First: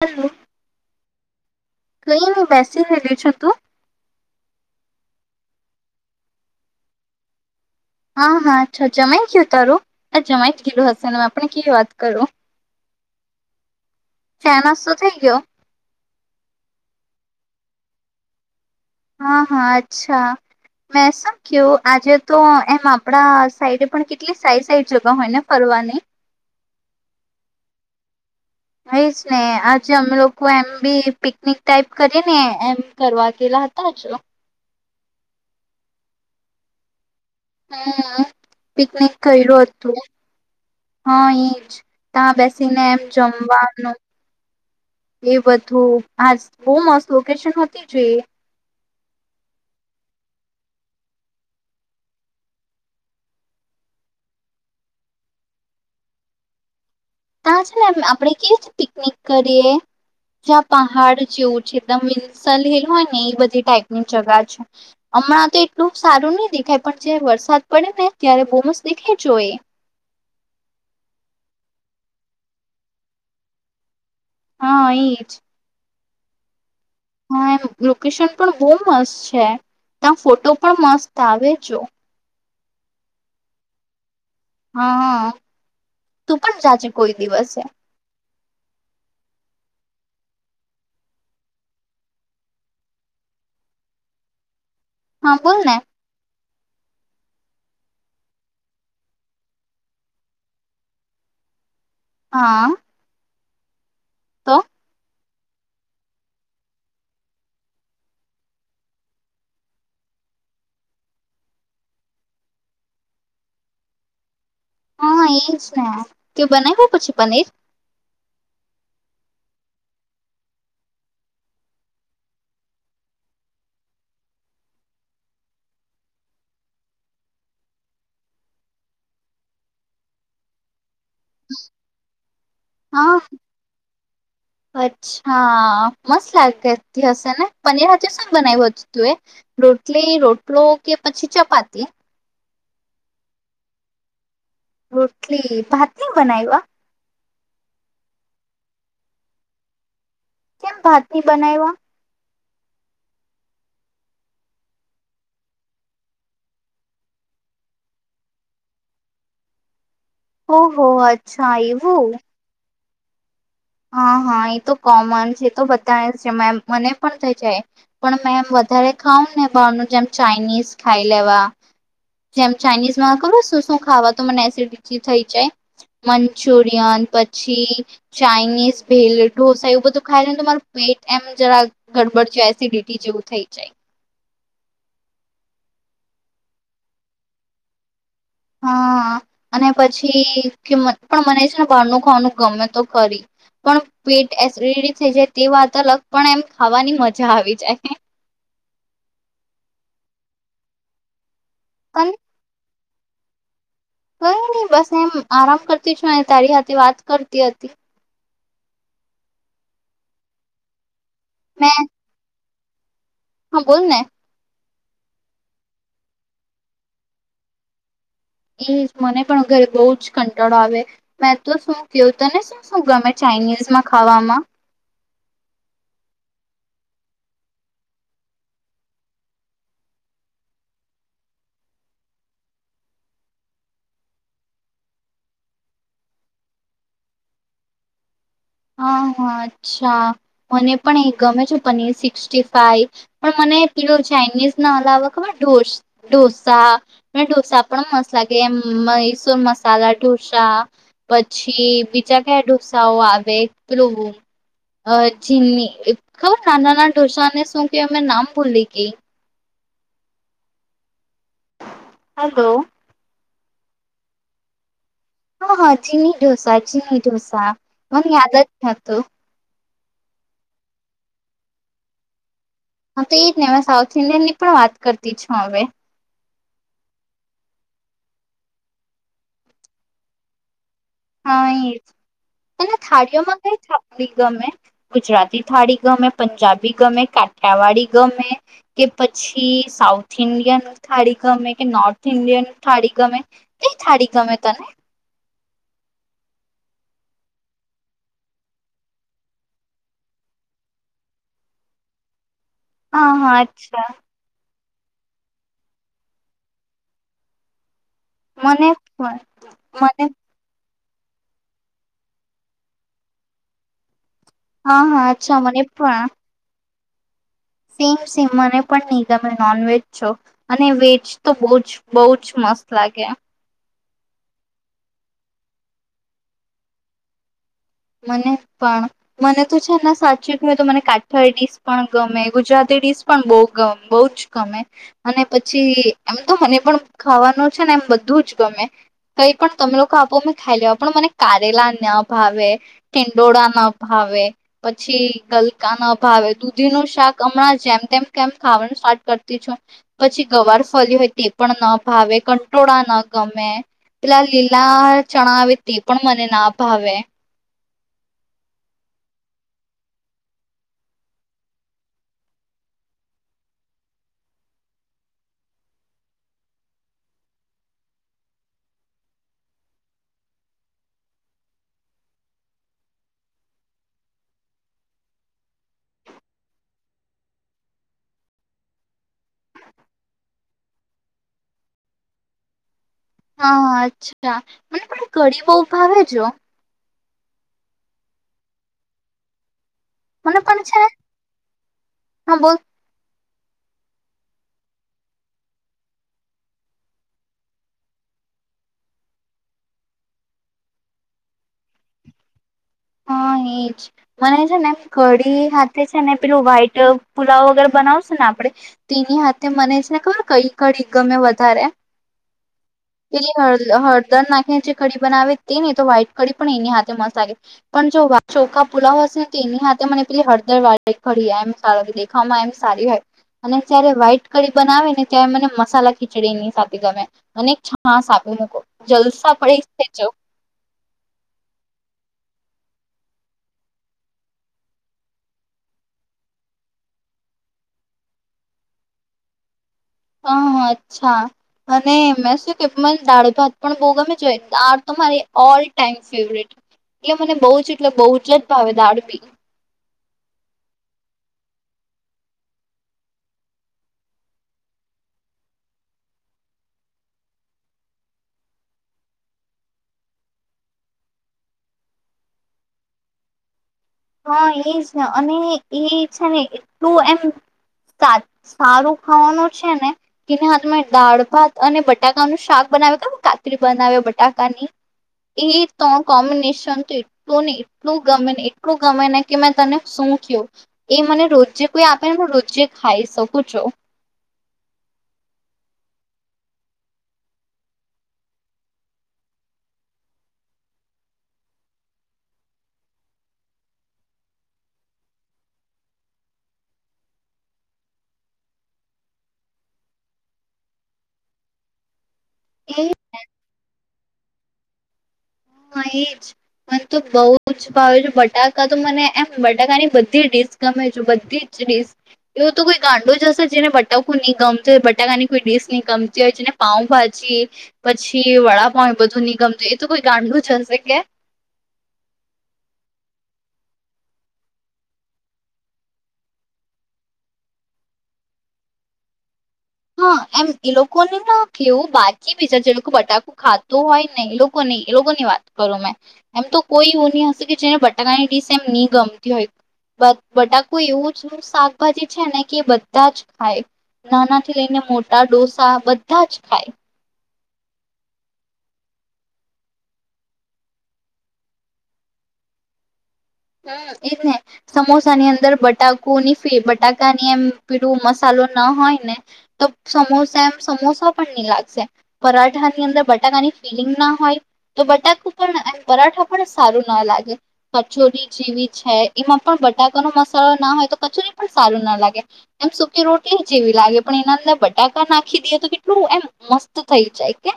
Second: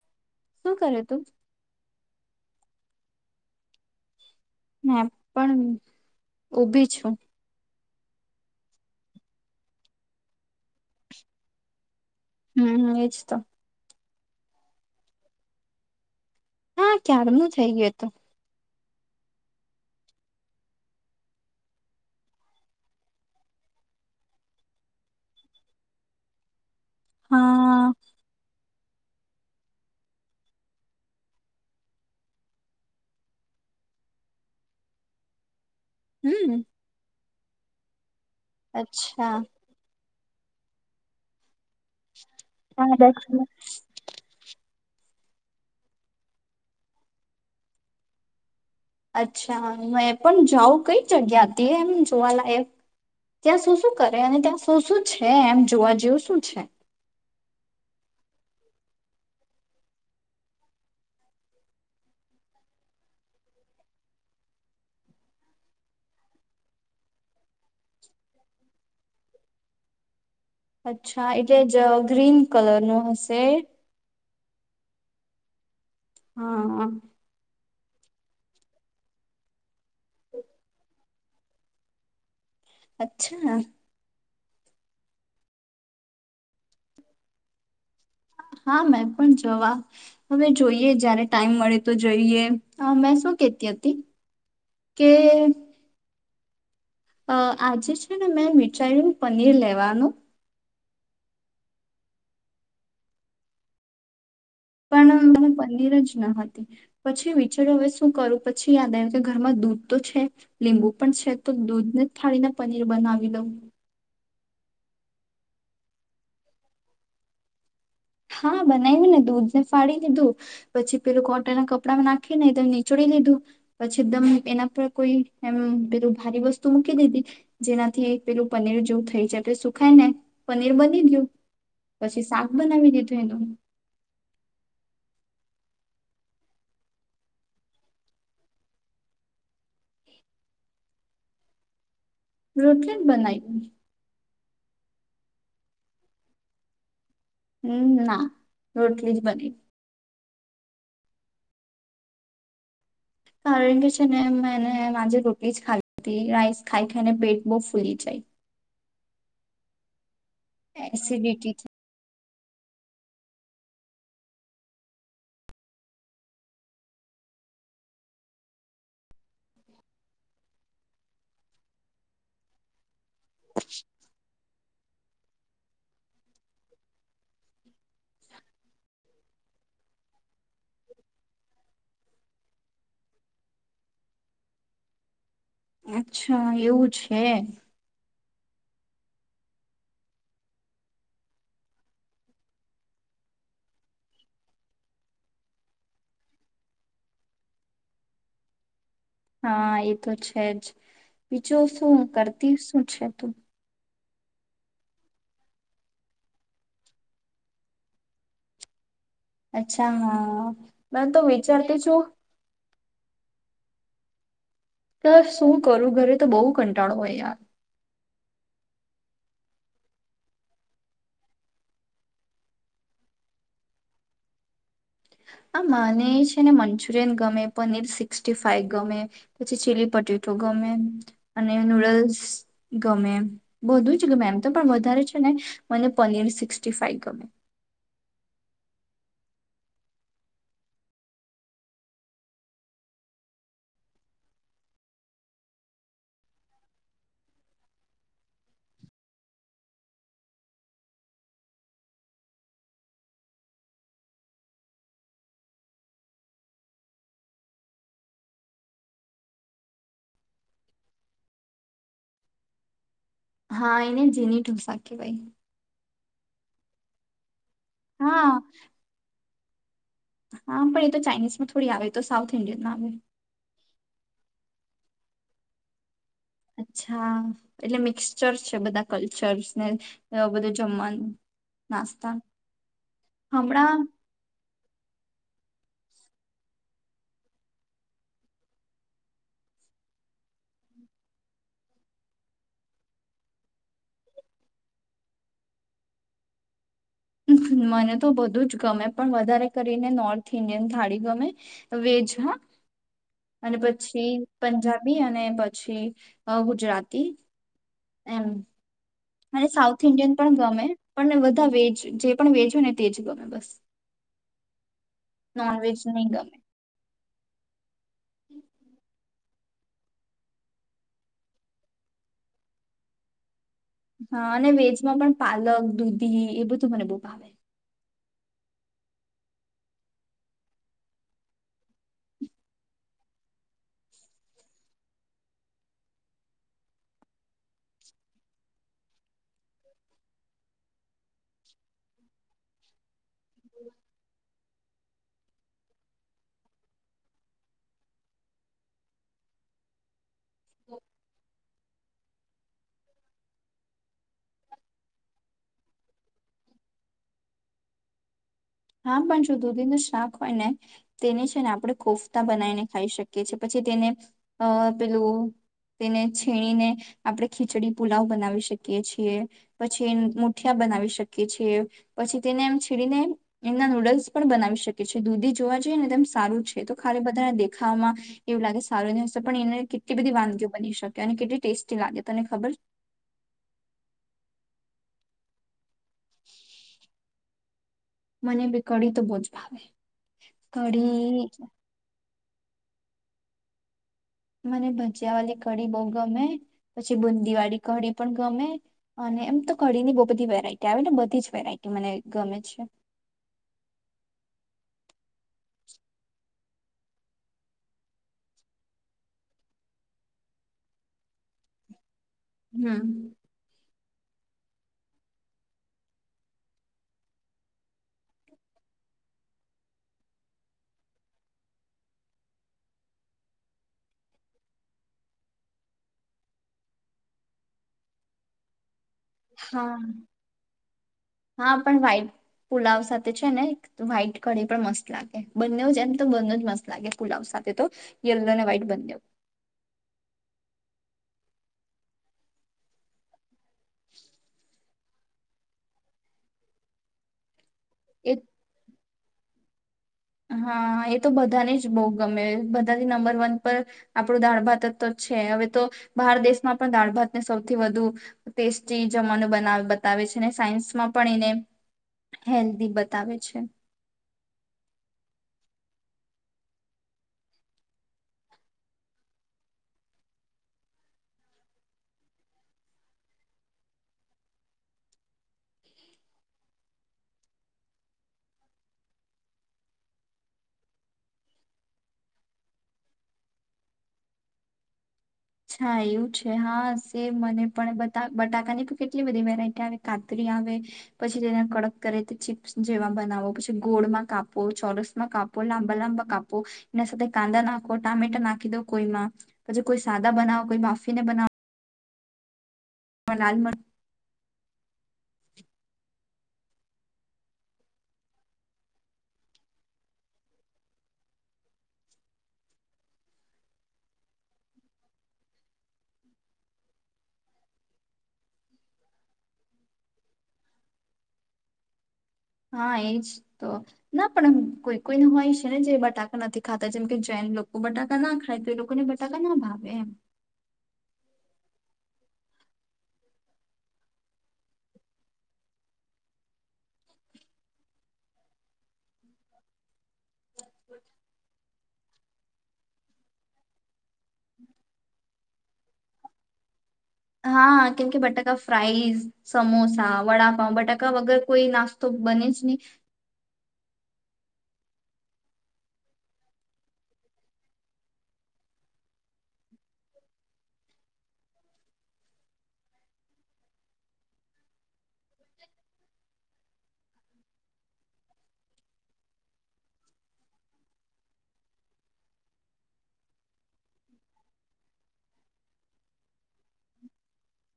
Hello શું કરે તું નઈનઈ બેસી રઈલી છું તું [unintelligible] પણ ઉભી છું હા હા અછા જમાય ગયું તારું આ જમાય જ ગઈલુ હશે આપણે કેવી વાત કરું હમ એજ તો ચા નાસ્તો થઈ ગયો હા ક્યારનુ થઈ ગયું એતો હા હા અચ્છા મેં શું ક્યું આજે તો એમ આપણા સાઈડ પણ કેટલી સાઈ સાઈ જગા હોય ને ફરવાની હા એજ ને આજે અમે લોકો એમ બી પિકનિક ટાઈપ કરીને એમ કરવા ગઈલા હતા ચલો હમ હા પિકનિક અચ્છા કર્યું હતું હા એ જ તા બેસીને એમ જમવાનું એ બધું આસ બહુ મસ્ત લોકેશન હતી જે અચ્છા એ પણ જાઉં કઈ જગ્યા હતી એમ જોવાલાયક ત્યાં શું શું કરે અને ત્યાં શું શું છે એમ જોવા જેવું શું છે ત્યા છે ને આપણેે કેવી પિકનિક કરીએ જ્યાં પહાડ જેવું છે એકદમ [unintelligible] હિલ હોય ને એ બધી ટાઈપની જગા છે અમણાં તો એટલું સારું નઈ દેખાય પણ જયારે વરસાદ પડે ને ત્યારે બવ મસ્ત દેખી જોએ અચ્છા, એટલે જ ગ્રીન કલર નું હશે. હા, એ જ. હા. હા એમ, લોકેશન પણ બહુ મસ્ત છે ત્યા ફોટો પણ મસ્ત આવે જો. અચ્છા. હા હા,. તું પણ જાજે કોઈ દિવસે. હા મે પણ જવા. હવે જોઈએ જયારે ટાઈમ મળે તો જઈએ મેં શું કેતી હતી? કે હા બોલ ને અ આજે છે ને મેં મિઠાઈનું પનીર લેવાનું હા. તો. પણ પનીર જ ન હતુ. પછી વિચાર્યુ હવે શું કરું,. પછી યાદ આવ્યુ કે ઘરમાં દૂધ તો છે લીંબુ પણ છે તો દૂધને જ ફાળીને પનીર બનાવી લઉં. હા, એજ ને કે બનાવ્યુ પછી પનીર. હા, બનાવ્યું ને દૂધને ફાડી લીધું પછી પેલું કોટન ના કપડા નાખીને એકદમ નીચડી લીધું પછી એકદમ એના પર કોઈ એમ પેલું ભારી વસ્તુ મૂકી દીધી જેનાથી પેલું પનીર જેવું થઈ જાય સુખાય ને પનીર બ બની ગયુ પછી શાક બનાવી દીધું. હા એનું અચ્છા. મસ્ત લાગેતી હશે ને પનીર સાથે હજુ શું બનાવ્યું હતું તું એ રોટલી, રોટલો કે પછી ચપાતી. રોટલી જ બનાઈ. રોટલી, ભાત ની બનાવ્યા. હમ ના રોટલી જ બને કેમ, ભાતની બનાવ્યા. કારણ કે છેને મેને માજે રોટલી જ ખા રઇસ ખાય ખને પેટ બહ ફૂલી જાય ઓહ, એસિડિટી અચ્છા એવું. હા હા, એ તો કોમન છે એતો બધાને છે મેમ. મને પણ થઈ જાય પણ મેમ વધારે ખાવુંને બહારનું જેમ ચાઇનીઝ ખાઈ લેવા, જેમ ચાઇનીઝ [unintelligible] શું શું ખાવા તો મને એિ થઈ જાય. મંચુરિયન પછી ચાાઈનીઝ ભેલ, ઢોસા એવું બધું ખાય ને તો તમારું પેટ એમ જરાક ગડબડ છે એસિડિટી જેવું થઈ જાય. અચ્છા, એવું છે? હા, અને પછી પણ કે મને છે ને બહારનું ખાવાનું ગમે તો કરી પણ પેટ એસિડટી થઈ જાય તે વાત અલગ પણ એમ ખાવાની મજા આવી જાય. હા, એ તો છે જ. [unintelligible] શું હું પણ કરતી અચ્છા તો કઈ નહી બસ એમ આરામ કરતી છું અને તારી સાથે વાત કરતી હતી. અચ્છા, હા. મેં તો મેં વિચારતી છું. હા, બોલને. તો શું કરું ઘરે તો બહુ કંટાળો હોય યાર. એજ મને પણ ઘરે બહુ જ કંટાળો આવે. મેં તો શું કેવું તને શું શું ગમે ચાઇનીઝમાં ખાવામાં હા મને છે ને મંચુરિયન ગમે, પનીર સિક્સટીફાઈ ગમે પછી ચીલી પટેટો ગમે અને નુડલ્સ ગમે બધું જ ગમે એમ તો પણ વધારે છે ને મને પનીર સિક્સ ફાઈવ ગમે. હા હા અચ્છા, મને પણ એ ગમે છે પનીર સિક્સટીફાઈ પણ મને પેલું ચાઇનીઝ ના અલાવા ખબર ઢોસા. ઢોસા પણ મસ્ત લાગે એમ મૈસૂર મસાલા ઢોસા પછી બીજા કયા ઢોસાઓ આવે ને પેલુ ચીલ્લી ખબર નાના નાના ઢોસાને શું કેવાય નામ ભૂલી ઞઈ હલો. હા, એને જેની ઢોસા કહેવાય હા હા ચિમ ડોસાચ ડોસા મને યાદ હા જ હતું હા પણ એ તો ચાઇનીઝ માં થોડી આવે તો સાઉથ ઇન્ડિયનમાં આવે હા તો એજ ને અમે સાઉથ ઇન્ડિય ની પણ વાત કરતી છું હવે અચ્છા એટલે મિક્સચર છે બધા કલ્ચર્સ ને બધું જમવાનું હા એ નાસ્તા અને થાળીઓમાં કઈ હમણાં થલી ગમે ગુજરાતી થાળી ગમે પંજાબી ગમે કાઠિયાવાડીી ગમે કે પછી સાઉથ ઇન્ડિયન થાળી ગમે કે નોર્થ ઇન્ડિયન થાળી ગમે કઈ થાળી ગમે તને મને તો બધું જ ગમે પણ વધારે કરીને નોર્થ ઇન્ડિયન થાળી ગમે વેજ હા હા હા અને પછી પંજાબી બી અને પછી ગુજરાતી એમ મને પણ અને સાઉથ મને ઇન્ડિયન પણ ગમે પણને બધા વેજ જે પણ વેજ હોય ને તેજ ગમે બસ હા હા અચ્છા મને નોનવેજ નહી પણ ગમે સેમ સેમ મને પણ નિગમ ત નોન વજ છો અને વેજ તો બ જ બહ જ મસ્ત લાગે હા અને વેજમાં પણ પાલક દૂધી એ બધું મને બહુ આવે મને પણ મને તો છે ને સાચી કય તો મને કાઠ ડીશ પણ ગમે ગુજરાતી ડીસ પણ બહમે બહુ જ ગમે અને પછી એમ તો મને પણ ખાવાનું છે ને એમ બધું જ ગમે કઈ પણ તમે લોકો આપોં ખાઈ લેવા પણ મને કારેલા ના ભાવે ઠીંડોળ ના ભાવે પછી ગલકા ના ભાવે દૂધી ન શાક હમણાં જેમ તેમ કેમ ખાવાનું સ્ટાર્ટ કરતી છું પછી ગવાર ફરી હોય તે પણ ના ભાવે કંટોળા ના ગમે પેલા લીલા ચણા આવે તે પણ મને ના ભાવે હા પણ જો દૂધીનું શાક હોય ને તેને છે ને આપણે કોફતા બનાવીને ખાઈ શકીએ છીએ પછી તેને પેલું તેને છીણીને આપણે ખીચડી પુલાવ બનાવી શકીએ છીએ પછી મુઠિયા બનાવી શકીએ છીએ પછી તેને એમ છીણીને એમના નૂડલ્સ પણ બનાવી શકે છે દૂધી જોવા જઈએ ને તેમમ સારું છે તો ખાલી બધાને દેખામાં એવું લાગે સારું નહી હશે પણ એને કેટલી બધી વાનગીઓ બની શકે અને કેટલી ટેસ્ટી લાગે તને ખબર હા અચ્છા મને થોડી ગરી બ ભાવે જો મને બી કડી તો બહુ જ ભાવે મને પણ છે ને કડી હા બોલ મને ભજીયા વાળી કડીી બહ ગમે પછી બુંદી વાળી કડીી પણ ગમે અને એમ તો કડીી ની બહુ બધી વેરાયટી આવે બધી જ વેરાયટી મને ગમે છે હા એજ મને છે ને એમ કડીી હાથે છે ને પેલું વ્હાઈટ પુલાવ વગેરે બનાવશ ને આપડણે તો એની હાથે મને છે ને ખબર કઈ કડીી ગમે વધારે હમ. એ હળ હળ દર નાખીને જે કડી બનાવે તે ને તો વ્હાઈટ ખડી પણ એની હાથે મસાલે પણ જો ચોખા પુલાવ હશે ને તો એની સાથે મને પેલી હળદર વા કી એમ સાર દેખવામાં એમ સારી હોય અને જય્યારે વ્હાઈટ કડીી બનાવે ને ત્યારે મને મસાલા ખીચડી એની સાથે ગમે અને છાસ આપી લોકો જલસા પડીસ્ હા છો હા પણ વાઈટ પુલાવ સાથે છે ને વ્હાઈટ કઢી પણ મસ્ત લાગે બંને જ એમ તો બં જ મસ્ત લાગે પુલાવ સાથે તો યલો ને વ્હાઈટ બંને હ અચ્છા અને મે શું કે મને દાળ ભાત પણ બોગમે જોઈ આ તમા ઓલ ટાઈમ ફેવરેટ એ મને બહુ એટલે બહુ એ જ ભાવે દાળ બી. હા એ તો બધાને જ બહુ ગમે. બધાથી નંબર વન પર આપણું દાળ-ભાત છે. હવે તો બહાર દેશમાં પણ દાળ ભાતને સૌથી વધુ ટેસ્ટી જમવાનુ બતાવે છે ને સાયન્સમાં પણ એને હેલ્ધી બતાવે છે. હા એજ ને, અને એ છે ને એટલું એમ સારું ખાવાનું છે ને કે, તમે દાળ ભાત અને બટાકાનું શાક બનાવે, કાતરી બનાવે બટાકાની, એ ત કોમ્બિનેશન તો એટલું ને એટલું ગમેને. આપું ગમે ને કે મેં તને શું કહ્યું, એ મને રોજે કોઈ આપે ને, હ રોજે ખાઈ શકું છું. હા એવું છે હા સે મને પણ બ બટાકાની પણ કેટલી બધી વેરાયટી આવે. કાતરી આવે, પછી તેને કડક કરી ચીપ્સ જેવા બનાવો, પછી ગોળમાં કાપો, ચોરસ માં કાપો, લાંબા લાંબા કાપો, એના સાથે કાંદા નાખો, ટામેટા નાખી દો. કોઈમાં પછી કોઈ. સાદા બનાવો, કોઈ બાફી ને બનાવો. એ એમાં લાલ મરચું. હા એજ મને તો બહુ જ ભાવે છે. બટાકા તો મને એમ બટાકાની બધી ડીશ ગમે છે, બધી જ ડીશ. એવું તો કોઈ ગાંડો જ હશે જેને બટાકું નહીં ગમતો હોય બટાકાની કોઈ ડીશ નહીં ગમતી હોય, જેને પાઉભાજી પછી વડાપાવ બધું નહી ગમતું હોય, એ તો કોઈ. ગાંડુ જ હશે કે? હા એજ તો. ના પણ કોઈ કોઈ ન હોય છે ને જે બટાકા નથી ખાતા. જેમ કે જેન લોકો બટાકા ના ખાય તો એ લોકોને બટાકા ના ભાવ. હા, એમ એ લોકો ને ના. કે એવું બાકી બી છે જે લોકો બટાકુ ખાતું હોય, ને એ લોકો ની એ લોકોની વાત કરો. મેં એમ તો કોઈ એવું નહીં હશે કે જેને બટાકાની ડીશ એમ નહીં ગમતી હોય. બટાકુ એવું જ શાક. શાકભાજી છે ને, કે બધા જ ખાય, નાના થી લઈને મોટા ડોસા બધા જ ખાય. હા, કેમ કે બટાકા ફ્રાઈઝ, સમોસા, વડાપઉ બટાકા વગર કોઈ નાસ્તો બને જ નહીં. હમ એજ ને, સમોસાની અંદર બટાકુની બટાકાની એમ પીડું મસાલો ના હોય ને તો સમોસા એમ સમોસા પણ નહીં લાગશે. પરાઠા ની અંદર બટાકાની ફિલિંગ ના હોય તો બટાકુ પણ એમ પરાઠા પણ સારું ના લાગે. કચોરી જેવી છે એમાં પણ બટાકા ન મસાલો ના હોય તો કચોરી પણ સારું ના લાગે. એમ સુકી રોટલી જેવી લાગે. પણ એના અંદર બટાકા નાખી દઈએ તો કેટલું એમ મસ્ત થઈ જાય કે!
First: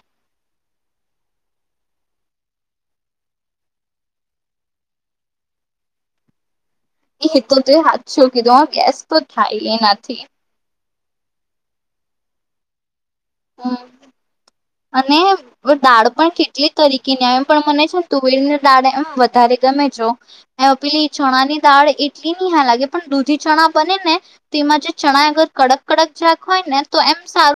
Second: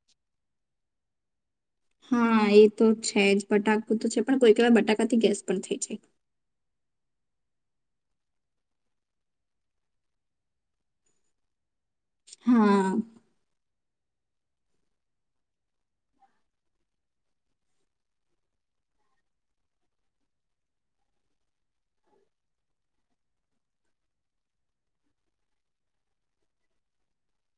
હા, એ તો છે જ. બટાકું તો છે, પણ કોઈ કહેવા બટાકાથી ગેસ પણ થઈ જાય. એ તો તો હાથ છો કીધો, ગેસ તો થાય એ નથી. હા. હમ, અને દાળ પણ કેટલીક તરીકેની આવે, પણ મને છે ને તુવેર ને દાળ એમ વધારે ગમે છે. એ પેલી ચણા ની દાળ એટલી નહીં હા લાગે, પણ દૂધી ચણા બને ને તોમાં જે ચણા અગર કડક કડક જરાક હોય ને તો એમ સારું.